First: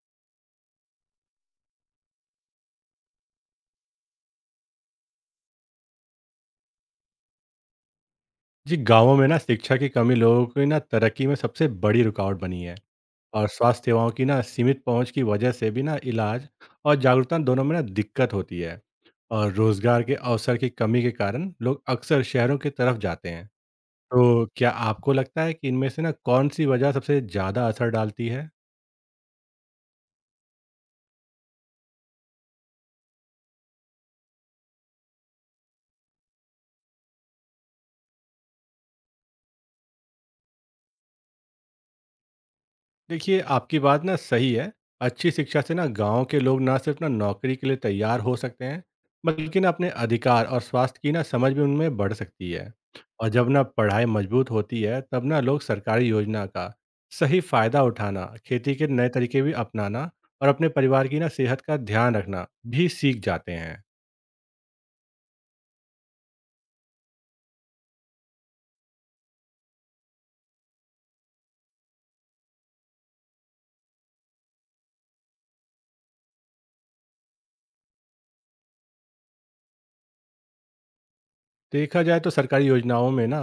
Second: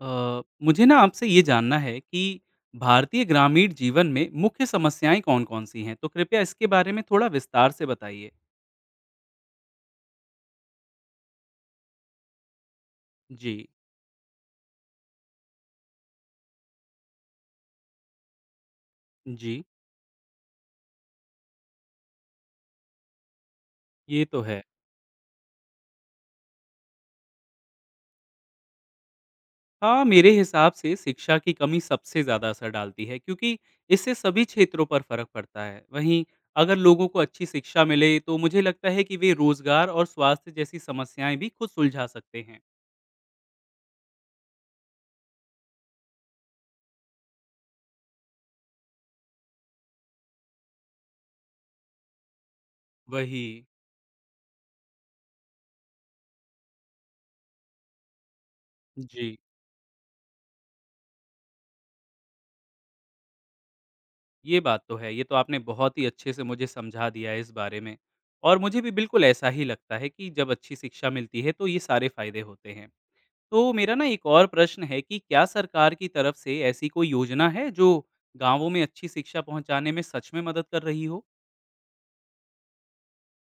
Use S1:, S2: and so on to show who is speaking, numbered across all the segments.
S1: मुझे ना आपसे ये जानना है कि भारतीय ग्रामीण जीवन में मुख्य समस्याएं कौन-कौन सी हैं? तो कृपया इसके बारे में थोड़ा विस्तार से बताइए।
S2: जी गांवों में ना शिक्षा की कमी लोगों की ना तरक्की में सबसे बड़ी रुकावट बनी है। और
S1: जी।
S2: स्वास्थ्य सेवाओं की ना सीमित पहुंच की वजह से भी ना इलाज और जागरूकता दोनों में ना दिक्कत होती है। और
S1: जी।
S2: रोजगार के अवसर की कमी के कारण लोग अक्सर शहरों की तरफ जाते हैं।
S1: ये तो
S2: तो
S1: है।
S2: क्या आपको लगता है कि इनमें से ना कौन सी वजह सबसे ज़्यादा असर डालती है?
S1: हाँ, मेरे हिसाब से शिक्षा की कमी सबसे ज़्यादा असर डालती है क्योंकि इससे सभी क्षेत्रों पर फ़र्क पड़ता है। वहीं अगर लोगों को अच्छी शिक्षा मिले तो मुझे लगता है कि वे रोज़गार और स्वास्थ्य जैसी समस्याएं भी खुद सुलझा सकते हैं।
S2: देखिए, आपकी बात ना सही है। अच्छी शिक्षा से ना गांव के लोग ना सिर्फ ना नौकरी के लिए तैयार हो सकते हैं, बल्कि ना अपने अधिकार और स्वास्थ्य की ना समझ भी उनमें बढ़ सकती है। और
S1: वही।
S2: जब ना पढ़ाई मजबूत होती है तब ना लोग सरकारी योजना का सही फायदा उठाना, खेती के नए
S1: जी।
S2: तरीके भी अपनाना और अपने परिवार की ना सेहत का ध्यान रखना भी सीख जाते हैं।
S1: ये बात तो है, ये तो आपने बहुत ही अच्छे से मुझे समझा दिया है इस बारे में। और मुझे भी बिल्कुल ऐसा ही लगता है कि जब अच्छी शिक्षा मिलती है तो ये सारे फ़ायदे होते हैं। तो मेरा ना एक और प्रश्न है कि क्या सरकार की तरफ से ऐसी कोई योजना है जो गाँवों में अच्छी शिक्षा पहुँचाने में सच में मदद कर रही हो?
S2: देखा जाए तो सरकारी योजनाओं में ना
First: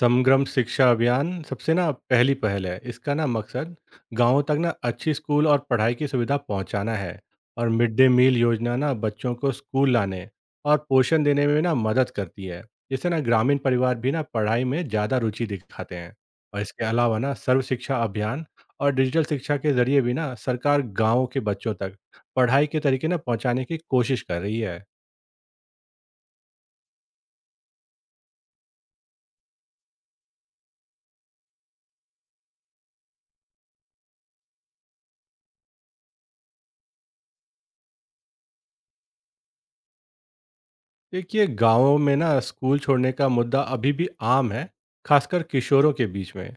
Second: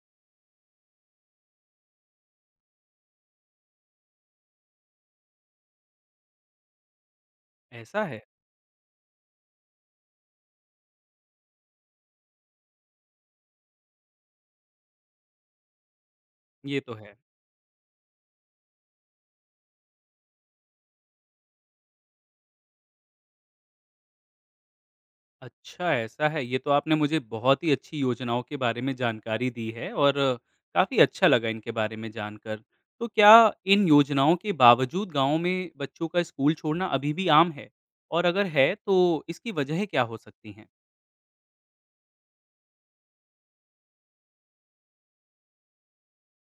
S2: समग्रम शिक्षा अभियान सबसे ना पहली पहल है। इसका ना मकसद गांवों तक ना अच्छी स्कूल और पढ़ाई की सुविधा पहुंचाना है। और मिड
S1: ऐसा
S2: डे
S1: है?
S2: मील योजना ना बच्चों को स्कूल लाने और पोषण देने में ना मदद करती है, जिससे ना ग्रामीण परिवार भी ना पढ़ाई में ज़्यादा रुचि दिखाते हैं। और
S1: ये
S2: इसके
S1: तो है।
S2: अलावा ना सर्व शिक्षा अभियान और डिजिटल शिक्षा के जरिए भी ना सरकार गांवों के बच्चों तक पढ़ाई के तरीके ना पहुंचाने की कोशिश कर रही है।
S1: अच्छा, ऐसा है। ये तो आपने मुझे बहुत ही अच्छी योजनाओं के बारे में जानकारी दी है और काफ़ी अच्छा लगा इनके बारे में जानकर। तो क्या इन योजनाओं के बावजूद गाँव में बच्चों का स्कूल छोड़ना अभी भी आम है? और अगर है, तो इसकी वजहें क्या हो सकती हैं?
S2: देखिए, गांवों में ना स्कूल छोड़ने का मुद्दा अभी भी आम है, खासकर किशोरों के बीच में।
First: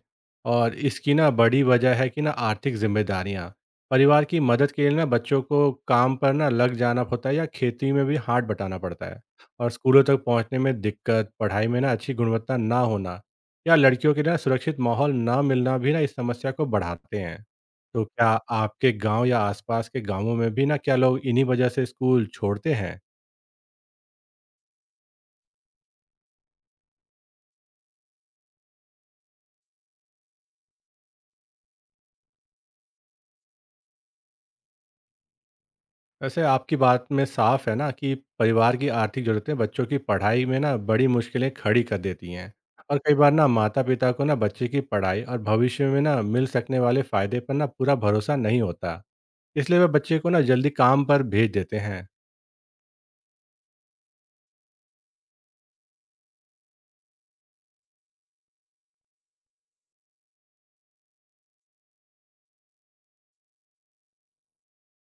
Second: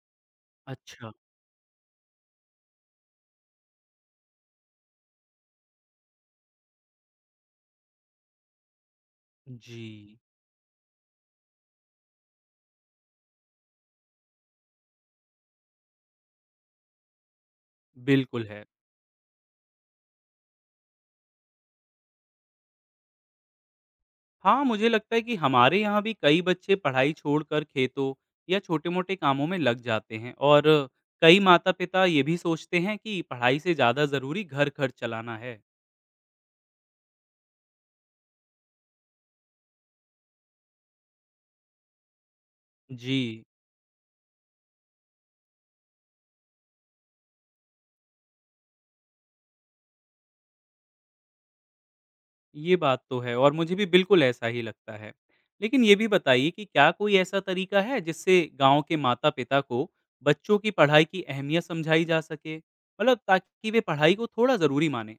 S2: और
S1: अच्छा।
S2: इसकी ना बड़ी वजह है कि ना आर्थिक जिम्मेदारियां परिवार की मदद के लिए ना बच्चों को काम पर ना लग जाना होता है या खेती में भी हाथ बटाना पड़ता है। और स्कूलों
S1: जी।
S2: तक पहुंचने में दिक्कत, पढ़ाई में ना अच्छी गुणवत्ता ना होना या लड़कियों के ना सुरक्षित माहौल ना मिलना भी ना इस समस्या को बढ़ाते हैं। तो क्या
S1: बिल्कुल है।
S2: आपके गांव या आसपास के गांवों में भी ना क्या लोग इन्हीं वजह से स्कूल छोड़ते हैं?
S1: हाँ, मुझे लगता है कि हमारे यहाँ भी कई बच्चे पढ़ाई छोड़कर खेतों या छोटे-मोटे कामों में लग जाते हैं और कई माता-पिता ये भी सोचते हैं कि पढ़ाई से ज़्यादा ज़रूरी घर खर्च चलाना है।
S2: वैसे आपकी बात में साफ है ना कि परिवार की आर्थिक ज़रूरतें बच्चों की पढ़ाई में ना बड़ी मुश्किलें खड़ी कर देती हैं। और कई बार
S1: जी।
S2: ना माता पिता को ना बच्चे की पढ़ाई और भविष्य में ना मिल सकने वाले फ़ायदे पर ना पूरा भरोसा नहीं होता, इसलिए वे बच्चे को ना जल्दी काम पर भेज देते हैं।
S1: ये बात तो है और मुझे भी बिल्कुल ऐसा ही लगता है। लेकिन ये भी बताइए कि क्या कोई ऐसा तरीका है जिससे गाँव के माता-पिता को बच्चों की पढ़ाई की अहमियत समझाई जा सके? मतलब ताकि वे पढ़ाई को थोड़ा ज़रूरी मानें।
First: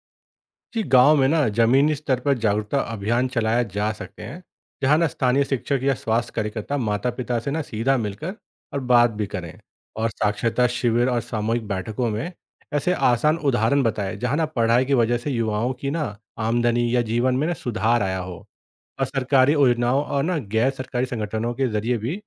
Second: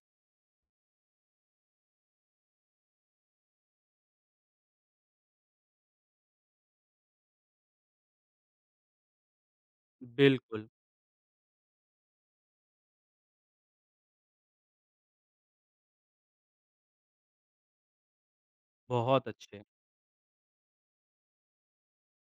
S2: जी, गांव में ना जमीनी स्तर पर जागरूकता अभियान चलाया जा सकते हैं, जहां ना स्थानीय शिक्षक या स्वास्थ्य कार्यकर्ता माता पिता से ना सीधा मिलकर और बात भी करें। और साक्षरता
S1: बिल्कुल।
S2: शिविर और सामूहिक बैठकों में ऐसे आसान उदाहरण बताएं जहां ना पढ़ाई की वजह से युवाओं की ना आमदनी या जीवन में ना सुधार आया हो। और
S1: बहुत
S2: सरकारी
S1: अच्छे।
S2: योजनाओं और ना गैर सरकारी संगठनों के जरिए भी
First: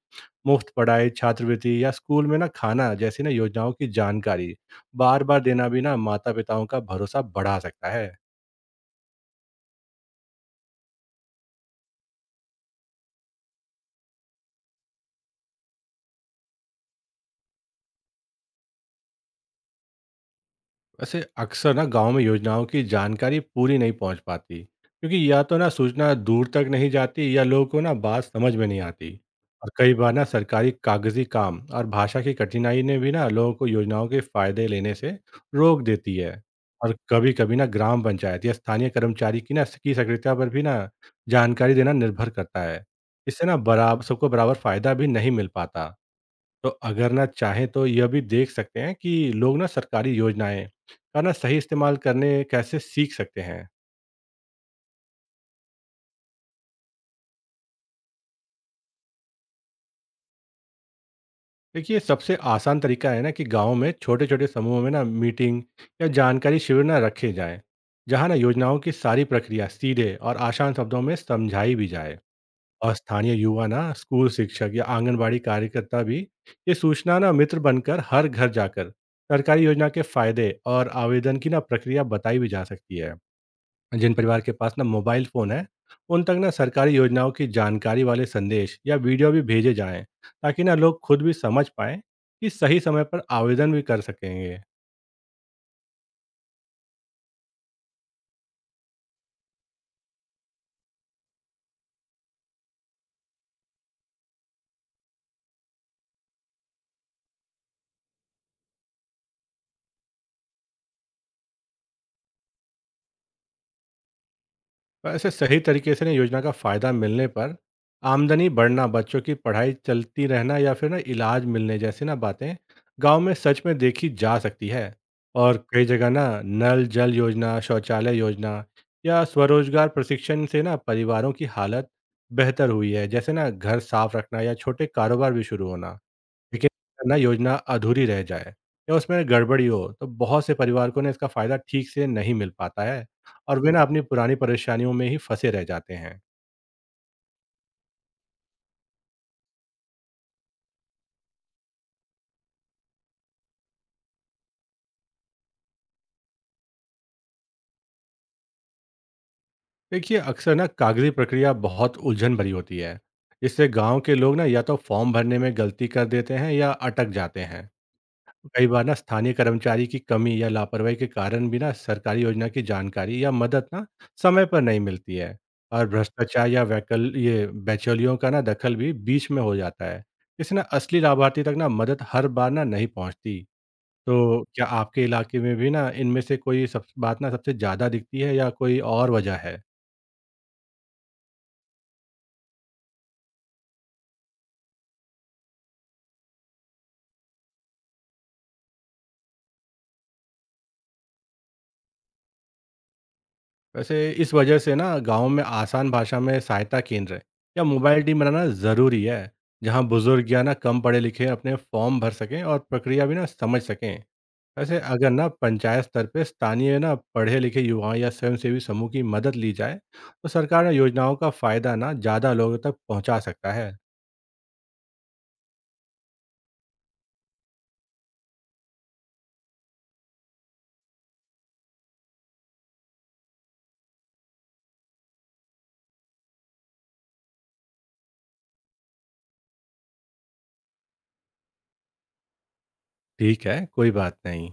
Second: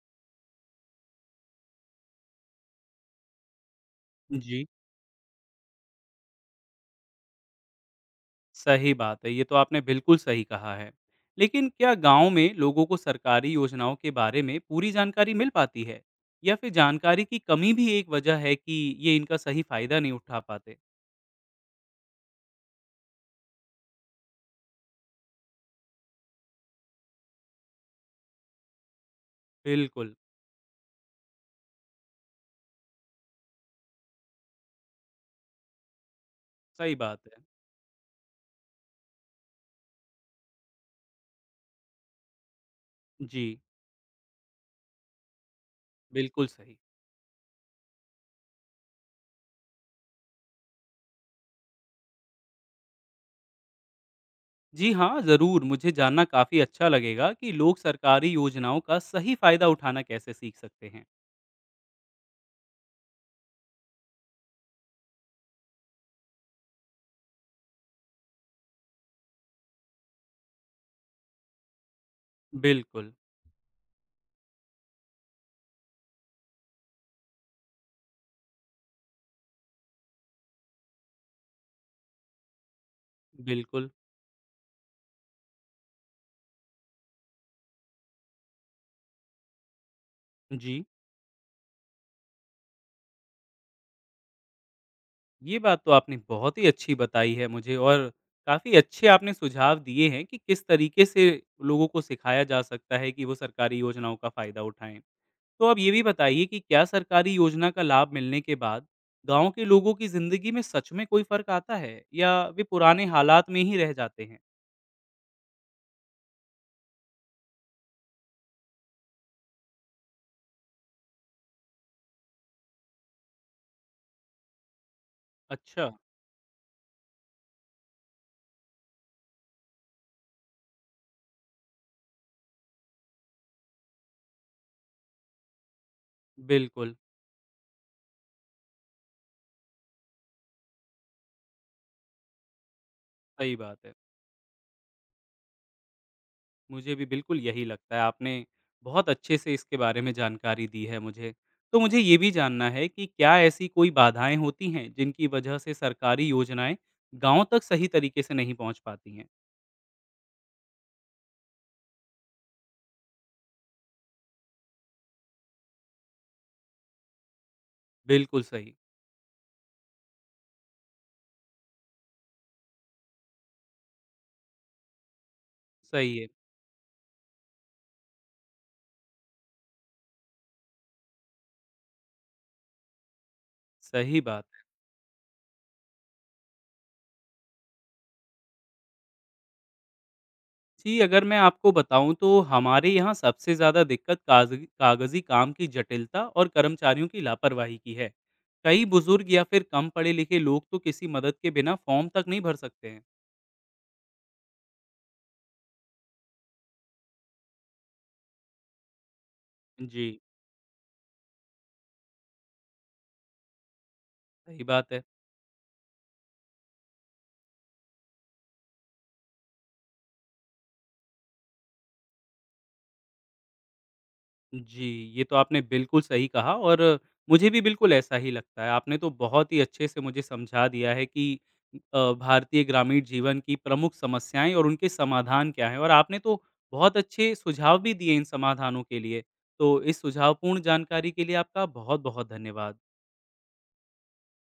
S2: मुफ्त पढ़ाई, छात्रवृत्ति या स्कूल में ना खाना जैसी ना योजनाओं की जानकारी
S1: जी।
S2: बार बार देना भी ना माता पिताओं का भरोसा बढ़ा सकता है।
S1: सही बात है, ये तो आपने बिल्कुल सही कहा है। लेकिन क्या गाँव में लोगों को सरकारी योजनाओं के बारे में पूरी जानकारी मिल पाती है? या फिर जानकारी की कमी भी एक वजह है कि ये इनका सही फ़ायदा नहीं उठा पाते?
S2: वैसे अक्सर ना गांव में योजनाओं की जानकारी पूरी नहीं पहुंच पाती, क्योंकि या तो ना सूचना दूर तक नहीं जाती या लोगों को ना बात समझ में नहीं आती। और कई
S1: बिल्कुल।
S2: बार ना सरकारी कागजी काम और भाषा की कठिनाई ने भी ना लोगों को योजनाओं के फायदे लेने से रोक देती है।
S1: सही
S2: और
S1: बात
S2: कभी
S1: है।
S2: कभी ना ग्राम पंचायत या स्थानीय कर्मचारी की ना की सक्रियता पर भी ना जानकारी देना निर्भर करता है।
S1: जी।
S2: इससे ना बराबर सबको बराबर फायदा भी नहीं मिल पाता।
S1: बिल्कुल
S2: तो
S1: सही।
S2: अगर ना चाहें तो यह भी देख सकते हैं कि लोग ना सरकारी योजनाएं का ना सही इस्तेमाल करने कैसे सीख सकते हैं।
S1: जी हाँ, ज़रूर मुझे जानना काफ़ी अच्छा लगेगा कि लोग सरकारी योजनाओं का सही फ़ायदा उठाना कैसे सीख सकते हैं।
S2: देखिए, सबसे आसान तरीका है ना कि गांव में छोटे छोटे समूहों में ना मीटिंग या जानकारी शिविर ना रखे जाएं, जहां ना योजनाओं की सारी प्रक्रिया सीधे और आसान शब्दों में समझाई भी जाए। और
S1: बिल्कुल।
S2: स्थानीय युवा ना स्कूल शिक्षक या आंगनबाड़ी कार्यकर्ता भी ये सूचना ना मित्र बनकर हर घर जाकर सरकारी योजना के फायदे और आवेदन की ना प्रक्रिया बताई भी जा सकती है।
S1: बिल्कुल।
S2: जिन परिवार के पास ना मोबाइल फ़ोन है, उन तक ना सरकारी योजनाओं की जानकारी वाले संदेश या वीडियो भी भेजे जाएँ, ताकि ना
S1: जी।
S2: लोग खुद भी समझ पाएँ कि सही समय पर आवेदन भी कर सकेंगे।
S1: ये बात तो आपने बहुत ही अच्छी बताई है मुझे और काफ़ी अच्छे आपने सुझाव दिए हैं कि किस तरीके से लोगों को सिखाया जा सकता है कि वो सरकारी योजनाओं का फ़ायदा उठाएँ। तो आप ये भी बताइए कि क्या सरकारी योजना का लाभ मिलने के बाद गांव के लोगों की जिंदगी में सच में कोई फर्क आता है या वे पुराने हालात में ही रह जाते हैं।
S2: तो ऐसे सही तरीके से ना योजना का फ़ायदा मिलने पर आमदनी बढ़ना, बच्चों की पढ़ाई चलती रहना या फिर ना इलाज मिलने जैसी ना बातें गांव में सच में देखी जा सकती है। और कई
S1: अच्छा।
S2: जगह ना नल जल योजना, शौचालय योजना या स्वरोजगार प्रशिक्षण से ना परिवारों की हालत बेहतर हुई है। जैसे ना घर साफ रखना या छोटे कारोबार भी शुरू होना। देखिए,
S1: बिल्कुल।
S2: अगर ना योजना अधूरी रह जाए या उसमें गड़बड़ी हो तो बहुत से परिवार को ना इसका फायदा ठीक से नहीं मिल पाता है,
S1: सही
S2: और वे ना
S1: बात है।
S2: अपनी पुरानी परेशानियों में ही फंसे रह जाते हैं।
S1: मुझे भी बिल्कुल यही लगता है। आपने बहुत अच्छे से इसके बारे में जानकारी दी है मुझे। तो मुझे ये भी जानना है कि क्या ऐसी कोई बाधाएं होती हैं जिनकी वजह से सरकारी योजनाएं गांव तक सही तरीके से नहीं पहुंच पाती हैं।
S2: देखिए, अक्सर ना कागजी प्रक्रिया बहुत उलझन भरी होती है, जिससे गांव के लोग ना या तो फॉर्म भरने में गलती कर देते हैं या अटक जाते हैं।
S1: बिल्कुल
S2: कई
S1: सही।
S2: बार ना स्थानीय कर्मचारी की कमी या लापरवाही के कारण भी ना सरकारी योजना की जानकारी या मदद ना समय पर नहीं मिलती है। और
S1: सही है।
S2: भ्रष्टाचार या वैकल ये बिचौलियों का ना दखल भी बीच में हो जाता है। इससे ना असली लाभार्थी तक ना मदद हर बार ना नहीं पहुंचती।
S1: सही
S2: तो
S1: बात।
S2: क्या आपके इलाके में भी ना इनमें से कोई सब बात ना सबसे ज़्यादा दिखती है या कोई और वजह है?
S1: जी, अगर मैं आपको बताऊँ तो हमारे यहाँ सबसे ज़्यादा दिक्कत काज़ी कागज़ी काम की जटिलता और कर्मचारियों की लापरवाही की है। कई बुज़ुर्ग या फिर कम पढ़े-लिखे लोग तो किसी मदद के बिना फ़ॉर्म तक नहीं भर सकते हैं।
S2: वैसे इस वजह से ना गांव में आसान भाषा में सहायता केंद्र या मोबाइल टीम बनाना ज़रूरी है, जहां
S1: जी।
S2: बुजुर्ग या ना कम पढ़े लिखे अपने फॉर्म भर सकें और प्रक्रिया भी ना समझ सकें।
S1: सही
S2: वैसे
S1: बात है।
S2: अगर ना पंचायत स्तर पे स्थानीय ना पढ़े लिखे युवाओं या स्वयंसेवी समूह की मदद ली जाए तो सरकार ना योजनाओं का फायदा ना ज़्यादा लोगों तक पहुंचा सकता है।
S1: जी, ये तो आपने बिल्कुल सही कहा और मुझे भी बिल्कुल ऐसा ही लगता है। आपने तो बहुत ही अच्छे से मुझे समझा दिया है कि अ, भारतीय ग्रामीण जीवन की प्रमुख समस्याएँ और उनके समाधान क्या हैं और आपने तो बहुत अच्छे सुझाव भी दिए इन समाधानों के लिए। तो इस सुझावपूर्ण जानकारी के लिए आपका बहुत-बहुत धन्यवाद।
S2: ठीक है, कोई बात नहीं।